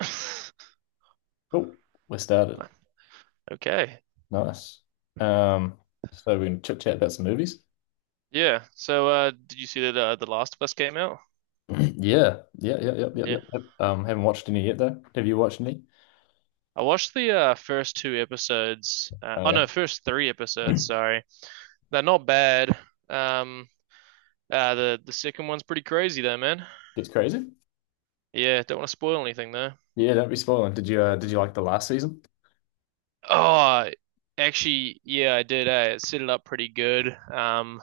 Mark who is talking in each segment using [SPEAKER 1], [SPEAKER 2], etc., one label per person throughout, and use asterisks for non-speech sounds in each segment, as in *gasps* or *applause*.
[SPEAKER 1] *laughs*
[SPEAKER 2] Cool. We're started.
[SPEAKER 1] Okay.
[SPEAKER 2] Nice. Um, so we can chit chat about some movies.
[SPEAKER 1] Yeah. So, did you see that The Last of Us came out?
[SPEAKER 2] *clears throat* Yeah, yeah, yeah, yeah, yeah,
[SPEAKER 1] Yeah.
[SPEAKER 2] yeah, yep. Haven't watched any yet though. Have you watched any?
[SPEAKER 1] I watched the first two episodes. Uh,
[SPEAKER 2] Oh
[SPEAKER 1] oh
[SPEAKER 2] yeah,
[SPEAKER 1] no, first three episodes. Sorry, they're not bad. Um, the second one's pretty crazy though, man.
[SPEAKER 2] gets crazy.
[SPEAKER 1] Yeah, don't want to spoil anything though.
[SPEAKER 2] Yeah, don't be spoiling. Did you like the last season?
[SPEAKER 1] Oh, actually, yeah, I did, eh? It set it up pretty good.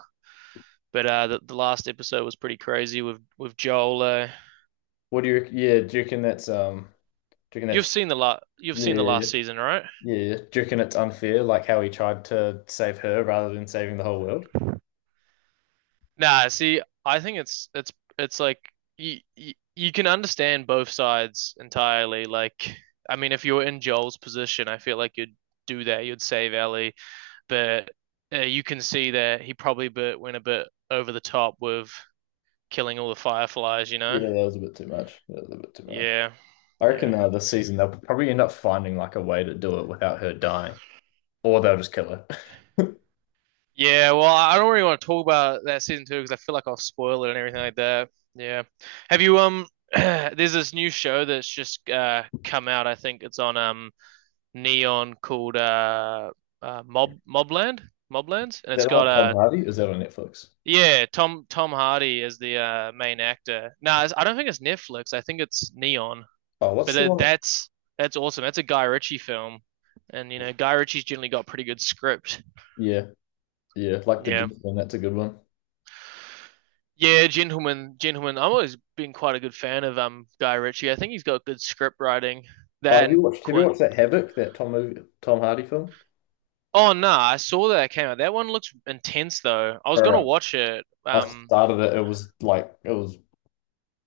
[SPEAKER 1] But the last episode was pretty crazy with Joel.
[SPEAKER 2] What do you? Rec- Yeah, do you reckon that's do you reckon that's
[SPEAKER 1] You've
[SPEAKER 2] yeah,
[SPEAKER 1] seen the
[SPEAKER 2] yeah,
[SPEAKER 1] last season, right?
[SPEAKER 2] yeah. Do you reckon it's unfair, like how he tried to save her rather than saving the whole world?
[SPEAKER 1] Nah, see, I think it's like you can understand both sides entirely. Like, I mean, if you're in Joel's position, I feel like you'd do that. You'd save Ellie, but you can see that he probably went a bit over the top with killing all the fireflies. You know?
[SPEAKER 2] Yeah, that was a bit too much. That was a bit too much.
[SPEAKER 1] Yeah,
[SPEAKER 2] I
[SPEAKER 1] yeah,
[SPEAKER 2] reckon this season they'll probably end up finding like a way to do it without her dying, or they'll just kill her. *laughs*
[SPEAKER 1] yeah. Well, I don't really want to talk about that season two because I feel like I'll spoil it and everything like that. Yeah. Have you? *clears throat* There's this new show that's just come out. I think it's on Neon called uh Mob Mobland Moblands, and it's
[SPEAKER 2] That
[SPEAKER 1] got a
[SPEAKER 2] old Tom Hardy, is that on Netflix?
[SPEAKER 1] yeah, Tom Hardy as the main actor. No, I don't think it's Netflix. I think it's Neon,
[SPEAKER 2] Oh, what's
[SPEAKER 1] but
[SPEAKER 2] the one?
[SPEAKER 1] that's awesome. That's a Guy Ritchie film, and you know Guy Ritchie's generally got pretty good script.
[SPEAKER 2] Yeah, yeah, like the
[SPEAKER 1] Yeah.
[SPEAKER 2] gentleman. That's a good one.
[SPEAKER 1] Yeah, gentlemen, gentlemen. I've always been quite a good fan of Guy Ritchie. I think he's got good script writing.
[SPEAKER 2] Oh, have
[SPEAKER 1] That and
[SPEAKER 2] you watched? Have you
[SPEAKER 1] Quint.
[SPEAKER 2] watched that Havoc? That Tom movie, Tom Hardy film?
[SPEAKER 1] Oh no, I saw that it came out. That one looks intense though. I was
[SPEAKER 2] All
[SPEAKER 1] gonna
[SPEAKER 2] right,
[SPEAKER 1] watch it.
[SPEAKER 2] I started it. It was like it was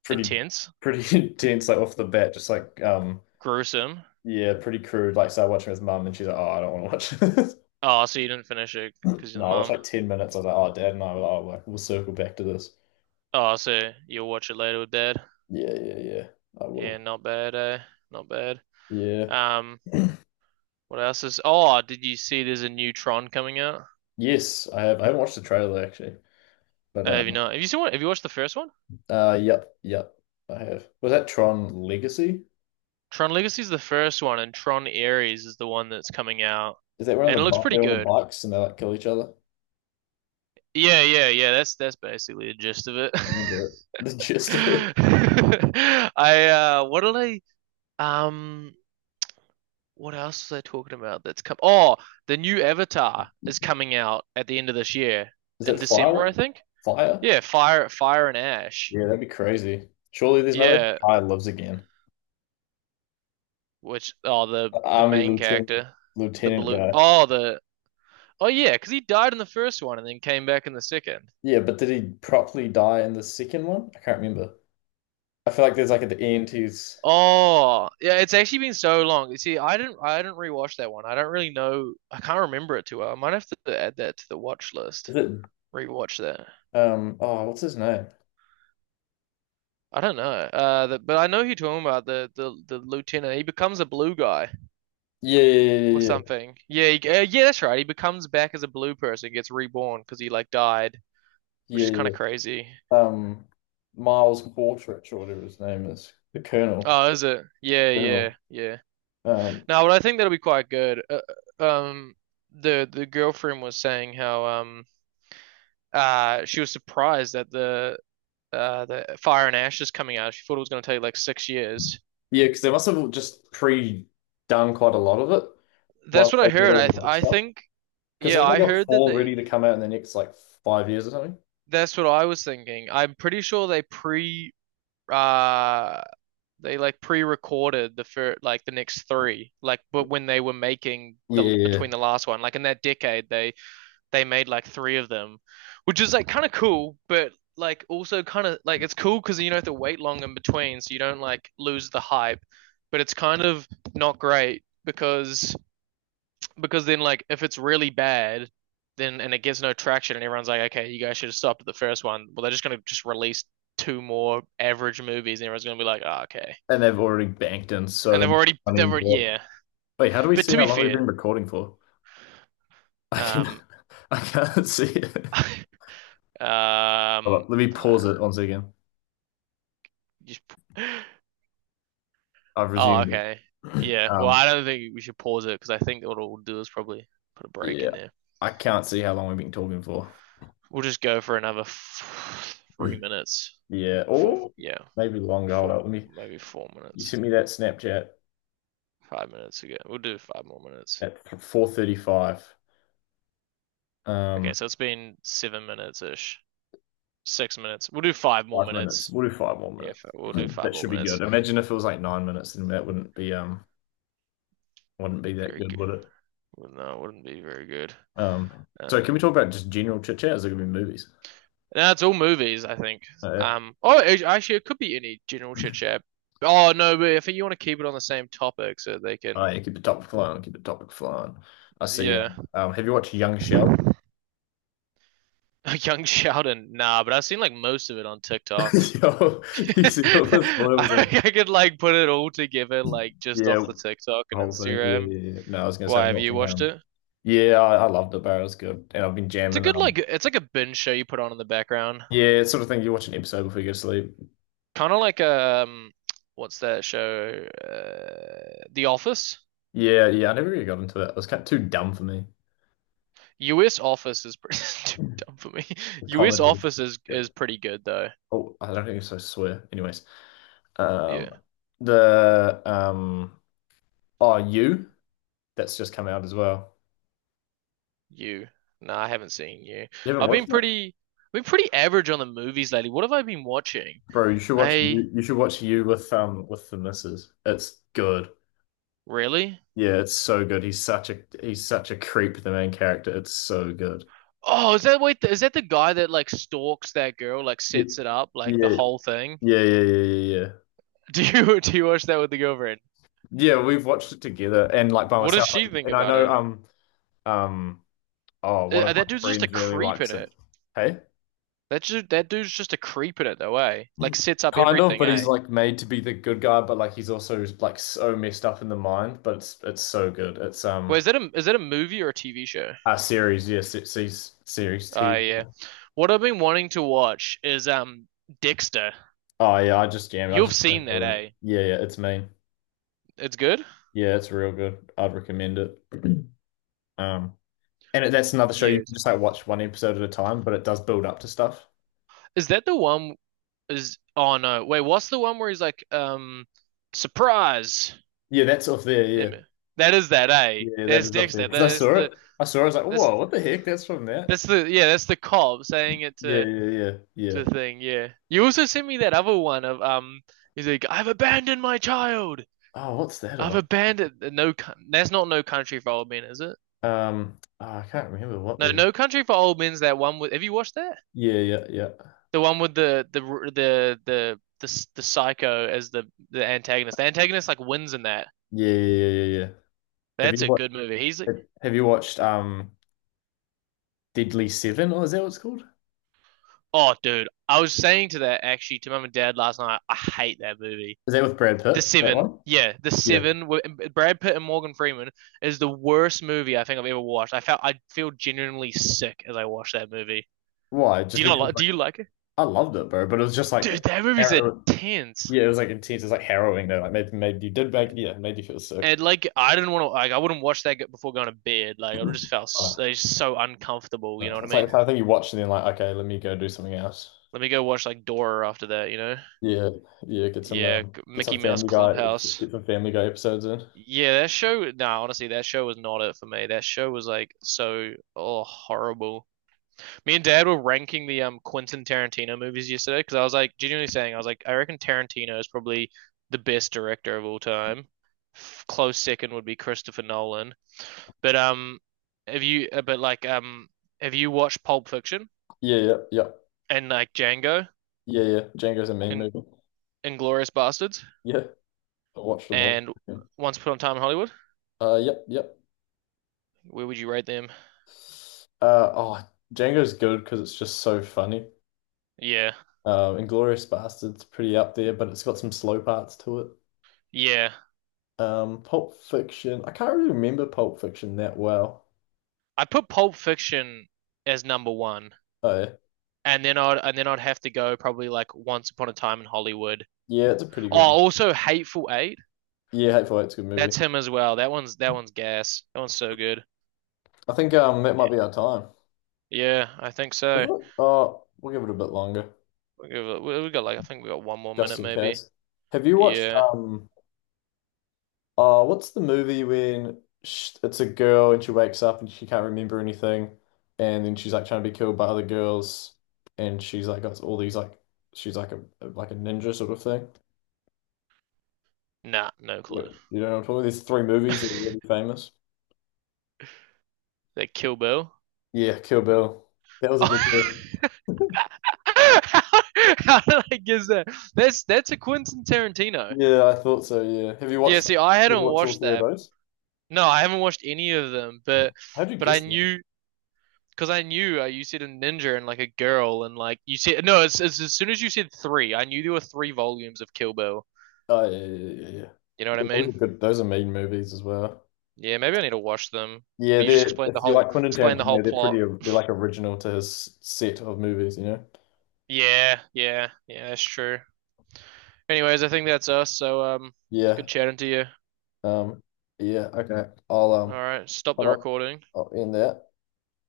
[SPEAKER 2] pretty
[SPEAKER 1] Intense,
[SPEAKER 2] pretty *laughs* intense, like off the bat. Just like
[SPEAKER 1] gruesome.
[SPEAKER 2] yeah, pretty crude. Like started watching with mum, and she's like, "Oh, I don't want to watch this." *laughs*
[SPEAKER 1] Oh, so you didn't finish it
[SPEAKER 2] No,
[SPEAKER 1] because you're the
[SPEAKER 2] I watched
[SPEAKER 1] mum.
[SPEAKER 2] like 10 minutes. I was like, "Oh, dad," and I were like, "Oh, like, we'll circle back to this."
[SPEAKER 1] Oh, so you'll watch it later with dad.
[SPEAKER 2] Yeah, yeah, yeah. I
[SPEAKER 1] Yeah,
[SPEAKER 2] will.
[SPEAKER 1] not bad, eh? Not bad.
[SPEAKER 2] Yeah.
[SPEAKER 1] Um, what else is? Oh, did you see? There's a new Tron coming out.
[SPEAKER 2] Yes, I have. I haven't watched the trailer actually. But
[SPEAKER 1] Have you not? Have you seen one? Have you watched the first one?
[SPEAKER 2] yep, I have. Was that Tron Legacy?
[SPEAKER 1] Tron Legacy is the first one, and Tron Ares is the one that's coming out,
[SPEAKER 2] Is that where on
[SPEAKER 1] and it looks pretty
[SPEAKER 2] they're on the
[SPEAKER 1] good.
[SPEAKER 2] bikes and they like kill each other?
[SPEAKER 1] Yeah, yeah, yeah. That's basically the gist of it.
[SPEAKER 2] I remember it. *laughs* The
[SPEAKER 1] *laughs*
[SPEAKER 2] gist of it.
[SPEAKER 1] I what did I What else are they talking about that's come? Oh, the new Avatar is coming out at the end of this year
[SPEAKER 2] Is
[SPEAKER 1] in
[SPEAKER 2] that fire?
[SPEAKER 1] December, I think.
[SPEAKER 2] Fire?
[SPEAKER 1] Yeah, Fire and Ash.
[SPEAKER 2] Yeah, that'd be crazy. Surely there's no way the
[SPEAKER 1] Yeah,
[SPEAKER 2] guy lives again.
[SPEAKER 1] which oh
[SPEAKER 2] The
[SPEAKER 1] the
[SPEAKER 2] Army
[SPEAKER 1] main
[SPEAKER 2] lieutenant,
[SPEAKER 1] character, the
[SPEAKER 2] lieutenant
[SPEAKER 1] blue.
[SPEAKER 2] guy.
[SPEAKER 1] Oh the oh yeah, because he died in the first one and then came back in the second.
[SPEAKER 2] Yeah, but did he properly die in the second one? I can't remember. I feel like there's like at the end he's
[SPEAKER 1] Oh yeah, it's actually been so long. You see, I didn't rewatch that one. I don't really know. I can't remember it too well. I might have to add that to the watch
[SPEAKER 2] is
[SPEAKER 1] list.
[SPEAKER 2] it
[SPEAKER 1] Rewatch that.
[SPEAKER 2] um oh, what's his name?
[SPEAKER 1] I don't know. But I know who you're talking about. The lieutenant. He becomes a blue guy
[SPEAKER 2] Yeah, yeah, yeah,
[SPEAKER 1] or
[SPEAKER 2] yeah, yeah, yeah,
[SPEAKER 1] something. Yeah, yeah, that's right. He becomes back as a blue person, gets reborn because he like died, which
[SPEAKER 2] yeah,
[SPEAKER 1] is kind
[SPEAKER 2] yeah.
[SPEAKER 1] of crazy.
[SPEAKER 2] um Miles Quartrich or whatever his name is, the Colonel.
[SPEAKER 1] Oh, is it? Yeah, yeah,
[SPEAKER 2] Colonel.
[SPEAKER 1] yeah.
[SPEAKER 2] Um,
[SPEAKER 1] No, but I think that'll be quite good. Uh, um, the girlfriend was saying how she was surprised that the Fire and Ash is coming out. She thought it was going to take like 6 years.
[SPEAKER 2] yeah, because they must have just pre-done quite a lot of it
[SPEAKER 1] That's
[SPEAKER 2] whilst
[SPEAKER 1] what I
[SPEAKER 2] they did
[SPEAKER 1] heard.
[SPEAKER 2] all
[SPEAKER 1] I
[SPEAKER 2] the
[SPEAKER 1] th
[SPEAKER 2] other
[SPEAKER 1] I
[SPEAKER 2] stuff.
[SPEAKER 1] think
[SPEAKER 2] Because
[SPEAKER 1] yeah,
[SPEAKER 2] haven't they
[SPEAKER 1] I
[SPEAKER 2] got
[SPEAKER 1] heard that
[SPEAKER 2] four ready
[SPEAKER 1] they
[SPEAKER 2] to come out in the next like 5 years or something?
[SPEAKER 1] that's what I was thinking. I'm pretty sure uh they like pre-recorded the next three, like, but when they were making the
[SPEAKER 2] Yeah, yeah.
[SPEAKER 1] between the last one like in that decade, they made like three of them, which is like kind of cool, but like also kind of like it's cool because you don't have to wait long in between so you don't like lose the hype, but it's kind of not great, because then, like, if it's really bad, then and it gets no traction, and everyone's like, okay, you guys should have stopped at the first one. Well, they're just gonna just release two more average movies, and everyone's gonna be like, oh, okay.
[SPEAKER 2] And they've already banked in
[SPEAKER 1] And
[SPEAKER 2] so
[SPEAKER 1] they've
[SPEAKER 2] much
[SPEAKER 1] already,
[SPEAKER 2] money
[SPEAKER 1] they've
[SPEAKER 2] into
[SPEAKER 1] already,
[SPEAKER 2] it.
[SPEAKER 1] yeah.
[SPEAKER 2] Wait, how do we
[SPEAKER 1] But
[SPEAKER 2] see
[SPEAKER 1] to
[SPEAKER 2] how
[SPEAKER 1] be
[SPEAKER 2] long we've
[SPEAKER 1] fair,
[SPEAKER 2] been recording for? I can,
[SPEAKER 1] um,
[SPEAKER 2] *laughs* I can't see it.
[SPEAKER 1] *laughs*
[SPEAKER 2] Hold
[SPEAKER 1] um,
[SPEAKER 2] on, let me
[SPEAKER 1] *sighs*
[SPEAKER 2] pause
[SPEAKER 1] uh,
[SPEAKER 2] it once again.
[SPEAKER 1] just, *gasps*
[SPEAKER 2] I've
[SPEAKER 1] oh,
[SPEAKER 2] resumed it.
[SPEAKER 1] okay,
[SPEAKER 2] *clears throat*
[SPEAKER 1] yeah. Well,
[SPEAKER 2] Um,
[SPEAKER 1] I don't think we should pause it because I think what we'll do is probably put a break
[SPEAKER 2] yeah,
[SPEAKER 1] in there.
[SPEAKER 2] I can't see how long we've been talking for.
[SPEAKER 1] We'll just go for another f three
[SPEAKER 2] *clears throat*
[SPEAKER 1] minutes,
[SPEAKER 2] Yeah,
[SPEAKER 1] four,
[SPEAKER 2] or
[SPEAKER 1] yeah,
[SPEAKER 2] maybe long gold.
[SPEAKER 1] four,
[SPEAKER 2] Let me.
[SPEAKER 1] maybe four
[SPEAKER 2] You
[SPEAKER 1] minutes.
[SPEAKER 2] sent me that Snapchat
[SPEAKER 1] 5 minutes again. We'll do five more minutes.
[SPEAKER 2] at 4:35.
[SPEAKER 1] Okay,
[SPEAKER 2] Um,
[SPEAKER 1] so it's been 7 minutes ish. 6 minutes. We'll do five more
[SPEAKER 2] 5 minutes.
[SPEAKER 1] minutes.
[SPEAKER 2] We'll do five more
[SPEAKER 1] Yeah,
[SPEAKER 2] minutes.
[SPEAKER 1] we'll do
[SPEAKER 2] *clears throat*
[SPEAKER 1] five
[SPEAKER 2] That
[SPEAKER 1] more
[SPEAKER 2] should be
[SPEAKER 1] minutes.
[SPEAKER 2] good. Imagine if it was like 9 minutes, then that wouldn't be that
[SPEAKER 1] Very
[SPEAKER 2] good,
[SPEAKER 1] good.
[SPEAKER 2] would it?
[SPEAKER 1] Well, no, it wouldn't be very good.
[SPEAKER 2] So
[SPEAKER 1] Um,
[SPEAKER 2] can we talk about just general chit chat? Is it gonna be movies?
[SPEAKER 1] no, it's all movies, I think.
[SPEAKER 2] Uh,
[SPEAKER 1] Oh, actually, it could be any general chit chat. Oh no, but I think you want to keep it on the same topic so they
[SPEAKER 2] oh
[SPEAKER 1] can,
[SPEAKER 2] yeah, keep the topic flowing. Keep the topic flowing. I see.
[SPEAKER 1] yeah.
[SPEAKER 2] Have you watched Young
[SPEAKER 1] *laughs*
[SPEAKER 2] Sheldon?
[SPEAKER 1] Young Sheldon, nah, but I've seen like most of it on TikTok.
[SPEAKER 2] *laughs* Yo,
[SPEAKER 1] *laughs*
[SPEAKER 2] you see all those
[SPEAKER 1] I,
[SPEAKER 2] spoilers on,
[SPEAKER 1] I could like put it all together like just off
[SPEAKER 2] yeah,
[SPEAKER 1] the TikTok and
[SPEAKER 2] whole thing. Yeah,
[SPEAKER 1] Instagram.
[SPEAKER 2] yeah, yeah. No, I was gonna say
[SPEAKER 1] Why
[SPEAKER 2] I'm
[SPEAKER 1] have you
[SPEAKER 2] watching.
[SPEAKER 1] watched it?
[SPEAKER 2] Yeah, I loved it, bro. It was good, and I've been
[SPEAKER 1] It's a
[SPEAKER 2] jamming.
[SPEAKER 1] good like it's like a binge show you put on in the background.
[SPEAKER 2] Yeah, it's sort of thing. You watch an episode before you go to sleep.
[SPEAKER 1] Kind of like what's that show? The Office.
[SPEAKER 2] Yeah, yeah. I never really got into it. It was kind of too dumb for me.
[SPEAKER 1] US Office is pretty *laughs* too dumb
[SPEAKER 2] The
[SPEAKER 1] for me. *laughs* US
[SPEAKER 2] comedy.
[SPEAKER 1] Office is
[SPEAKER 2] Yeah.
[SPEAKER 1] is pretty good though.
[SPEAKER 2] Oh, I don't think it's so swear. Anyways, um,
[SPEAKER 1] Yeah.
[SPEAKER 2] the oh, you, that's just come out as well.
[SPEAKER 1] You. No, I haven't seen you.
[SPEAKER 2] You haven't
[SPEAKER 1] I've been
[SPEAKER 2] watched it,
[SPEAKER 1] pretty I've been pretty average on the movies lately. What have I been watching?
[SPEAKER 2] bro. You should watch
[SPEAKER 1] I
[SPEAKER 2] you. You should watch you with the missus. It's good.
[SPEAKER 1] really?
[SPEAKER 2] Yeah, it's so good. He's such a creep, the main character. It's so good.
[SPEAKER 1] Oh, is that the guy that like stalks that girl, like
[SPEAKER 2] Yeah,
[SPEAKER 1] sets it up, like
[SPEAKER 2] yeah,
[SPEAKER 1] the whole thing?
[SPEAKER 2] yeah, yeah, yeah, yeah. Yeah,
[SPEAKER 1] *laughs* Do you watch that with the girlfriend?
[SPEAKER 2] yeah, we've watched it together and like by
[SPEAKER 1] What does
[SPEAKER 2] myself.
[SPEAKER 1] she
[SPEAKER 2] Like,
[SPEAKER 1] think
[SPEAKER 2] and I
[SPEAKER 1] about
[SPEAKER 2] know
[SPEAKER 1] it?
[SPEAKER 2] um oh, one of
[SPEAKER 1] That
[SPEAKER 2] my
[SPEAKER 1] dude's just a
[SPEAKER 2] friends really
[SPEAKER 1] creep in
[SPEAKER 2] likes it.
[SPEAKER 1] it.
[SPEAKER 2] Hey?
[SPEAKER 1] That dude's just a creep in it though, eh? Like sets up
[SPEAKER 2] Kind of,
[SPEAKER 1] everything,
[SPEAKER 2] but he's
[SPEAKER 1] eh?
[SPEAKER 2] like made to be the good guy, but like he's also like so messed up in the mind, but it's so good. It's
[SPEAKER 1] Wait, is that a movie or a TV show?
[SPEAKER 2] A series, yes, it's series series
[SPEAKER 1] Ah,
[SPEAKER 2] TV.
[SPEAKER 1] yeah. What I've been wanting to watch is Dexter.
[SPEAKER 2] Oh yeah, I just jammed. I
[SPEAKER 1] You've
[SPEAKER 2] just finished
[SPEAKER 1] seen that,
[SPEAKER 2] all that.
[SPEAKER 1] eh?
[SPEAKER 2] Yeah, yeah, it's mean.
[SPEAKER 1] It's good?
[SPEAKER 2] Yeah, it's real good. I'd recommend it. *clears throat* Um, and it, that's another show you can
[SPEAKER 1] Yes.
[SPEAKER 2] just like watch one episode at a time, but it does build up to stuff.
[SPEAKER 1] Is that the one? Is oh no. Wait, what's the one where he's like surprise?
[SPEAKER 2] Yeah, that's off there. Yeah,
[SPEAKER 1] Em- That is that, eh?
[SPEAKER 2] yeah, that
[SPEAKER 1] That's
[SPEAKER 2] is off there
[SPEAKER 1] Dexter.
[SPEAKER 2] because I saw it. I saw it. I was like,
[SPEAKER 1] That's
[SPEAKER 2] whoa, what the heck? That's from that.
[SPEAKER 1] that's the, yeah, that's the cop saying it
[SPEAKER 2] Yeah,
[SPEAKER 1] to
[SPEAKER 2] yeah, yeah,
[SPEAKER 1] the
[SPEAKER 2] yeah.
[SPEAKER 1] thing, yeah. You also sent me that other one of he's like, I've abandoned my child.
[SPEAKER 2] Oh, what's that
[SPEAKER 1] I've
[SPEAKER 2] of?
[SPEAKER 1] abandoned no. Coun- That's not No Country for Old Men, is it?
[SPEAKER 2] Oh, I can't remember what
[SPEAKER 1] No,
[SPEAKER 2] movie.
[SPEAKER 1] No Country for Old Men's that one with. Have you watched that?
[SPEAKER 2] Yeah, yeah, yeah,
[SPEAKER 1] The one with the psycho as the antagonist. The antagonist like wins in that.
[SPEAKER 2] yeah, yeah, yeah, yeah, yeah. Have
[SPEAKER 1] That's
[SPEAKER 2] you
[SPEAKER 1] a
[SPEAKER 2] watched?
[SPEAKER 1] good movie. He's like,
[SPEAKER 2] Have you watched Deadly Seven, or is that what it's called?
[SPEAKER 1] oh, dude. I was saying to that actually to mum and dad last night. I hate that movie.
[SPEAKER 2] Is that with Brad Pitt?
[SPEAKER 1] The
[SPEAKER 2] That
[SPEAKER 1] Seven.
[SPEAKER 2] one?
[SPEAKER 1] Yeah, The
[SPEAKER 2] Yeah.
[SPEAKER 1] Seven. Brad Pitt and Morgan Freeman is the worst movie I think I've ever watched. I feel genuinely sick as I watched that movie.
[SPEAKER 2] Why?
[SPEAKER 1] Do
[SPEAKER 2] Just
[SPEAKER 1] you not
[SPEAKER 2] because
[SPEAKER 1] like? Do
[SPEAKER 2] like
[SPEAKER 1] you like it?
[SPEAKER 2] I loved it, bro. But it was just
[SPEAKER 1] Dude,
[SPEAKER 2] like.
[SPEAKER 1] that movie's
[SPEAKER 2] Aaron-
[SPEAKER 1] intense.
[SPEAKER 2] yeah, it was like intense. It's like harrowing though. Like made made you did make yeah, made you feel sick.
[SPEAKER 1] And like, I didn't want to. Like, I wouldn't watch that before going to bed. Like, I just felt
[SPEAKER 2] Oh,
[SPEAKER 1] like, just so uncomfortable. You
[SPEAKER 2] no.
[SPEAKER 1] know what I
[SPEAKER 2] It's like the
[SPEAKER 1] mean?
[SPEAKER 2] kind of thing you watch and then like, okay, let me go do something else.
[SPEAKER 1] Let me go watch like Dora after that. You know?
[SPEAKER 2] Yeah, yeah,
[SPEAKER 1] Yeah,
[SPEAKER 2] get
[SPEAKER 1] Mickey
[SPEAKER 2] some
[SPEAKER 1] Mouse
[SPEAKER 2] Family Guy,
[SPEAKER 1] Clubhouse.
[SPEAKER 2] get some Family Guy episodes in.
[SPEAKER 1] Yeah, that show. Nah, honestly, that show was not it for me. That show was like so, oh, horrible. Me and Dad were ranking the Quentin Tarantino movies yesterday because I was like genuinely saying I was like I reckon Tarantino is probably the best director of all time. Close second would be Christopher Nolan. But have you? But like have you watched Pulp Fiction
[SPEAKER 2] Yeah, yeah, yeah,
[SPEAKER 1] and like Django
[SPEAKER 2] yeah, yeah. Django's a mean
[SPEAKER 1] and
[SPEAKER 2] movie.
[SPEAKER 1] Inglorious Bastards
[SPEAKER 2] Yeah, I watched them all.
[SPEAKER 1] and
[SPEAKER 2] Yeah.
[SPEAKER 1] Once Upon a Time in Hollywood?
[SPEAKER 2] Yep, yep.
[SPEAKER 1] Where would you rate them?
[SPEAKER 2] Oh, Django's good because it's just so funny.
[SPEAKER 1] Yeah,
[SPEAKER 2] Inglourious Basterds pretty up there, but it's got some slow parts to it.
[SPEAKER 1] yeah.
[SPEAKER 2] Pulp Fiction. I can't really remember Pulp Fiction that well.
[SPEAKER 1] I put Pulp Fiction as #1,
[SPEAKER 2] Oh,
[SPEAKER 1] and then I'd have to go probably like Once Upon a Time in Hollywood.
[SPEAKER 2] yeah, it's a pretty
[SPEAKER 1] Oh,
[SPEAKER 2] good one.
[SPEAKER 1] also Hateful Eight.
[SPEAKER 2] Yeah, Hateful Eight's a good
[SPEAKER 1] That's
[SPEAKER 2] movie.
[SPEAKER 1] him as well. That one's gas. That one's so good.
[SPEAKER 2] I think that
[SPEAKER 1] Yeah.
[SPEAKER 2] might be our time.
[SPEAKER 1] Yeah, I think
[SPEAKER 2] Is
[SPEAKER 1] so.
[SPEAKER 2] it? Oh, we'll give it a bit longer,
[SPEAKER 1] We got like I think we got one more
[SPEAKER 2] just
[SPEAKER 1] minute
[SPEAKER 2] in
[SPEAKER 1] maybe.
[SPEAKER 2] case. Have you watched
[SPEAKER 1] Yeah.
[SPEAKER 2] oh, what's the movie when sh it's a girl and she wakes up and she can't remember anything, and then she's like trying to be killed by other girls, and she's like got all these like she's like a ninja sort of thing.
[SPEAKER 1] Nah, no
[SPEAKER 2] Wait,
[SPEAKER 1] clue.
[SPEAKER 2] you don't know what I'm talking about? There's three movies that are really
[SPEAKER 1] *laughs*
[SPEAKER 2] famous.
[SPEAKER 1] That Kill Bill.
[SPEAKER 2] Yeah, Kill Bill. That was a good one.
[SPEAKER 1] Oh. *laughs* How, how did I guess that? That's a Quentin Tarantino.
[SPEAKER 2] Yeah, I thought so. Yeah. Have you
[SPEAKER 1] Yeah,
[SPEAKER 2] watched them?
[SPEAKER 1] see,
[SPEAKER 2] Have
[SPEAKER 1] I hadn't
[SPEAKER 2] you watched all
[SPEAKER 1] watched
[SPEAKER 2] three of
[SPEAKER 1] that.
[SPEAKER 2] those?
[SPEAKER 1] No, I haven't watched any of them,
[SPEAKER 2] Yeah.
[SPEAKER 1] but
[SPEAKER 2] How'd you
[SPEAKER 1] I
[SPEAKER 2] guess that?
[SPEAKER 1] knew because I knew, you said a ninja and like a girl and like you said no. It's as soon as you said three, I knew there were three volumes of Kill Bill.
[SPEAKER 2] Oh, yeah, yeah, yeah, yeah, yeah.
[SPEAKER 1] You know what I
[SPEAKER 2] Yeah, those are
[SPEAKER 1] mean?
[SPEAKER 2] good. Those are mean movies as well.
[SPEAKER 1] Yeah, maybe I need to watch them.
[SPEAKER 2] Yeah,
[SPEAKER 1] But you just
[SPEAKER 2] they're if you like Quentin
[SPEAKER 1] explained the whole
[SPEAKER 2] Tarantino, they're pretty
[SPEAKER 1] plot.
[SPEAKER 2] they're like original to his set of movies, you know?
[SPEAKER 1] Yeah, yeah, yeah. That's true. Anyways, I think that's us. So it's good
[SPEAKER 2] Yeah.
[SPEAKER 1] chatting to you.
[SPEAKER 2] Um, yeah, okay. I'll
[SPEAKER 1] All right, stop
[SPEAKER 2] put
[SPEAKER 1] the
[SPEAKER 2] up,
[SPEAKER 1] recording.
[SPEAKER 2] I'll end that.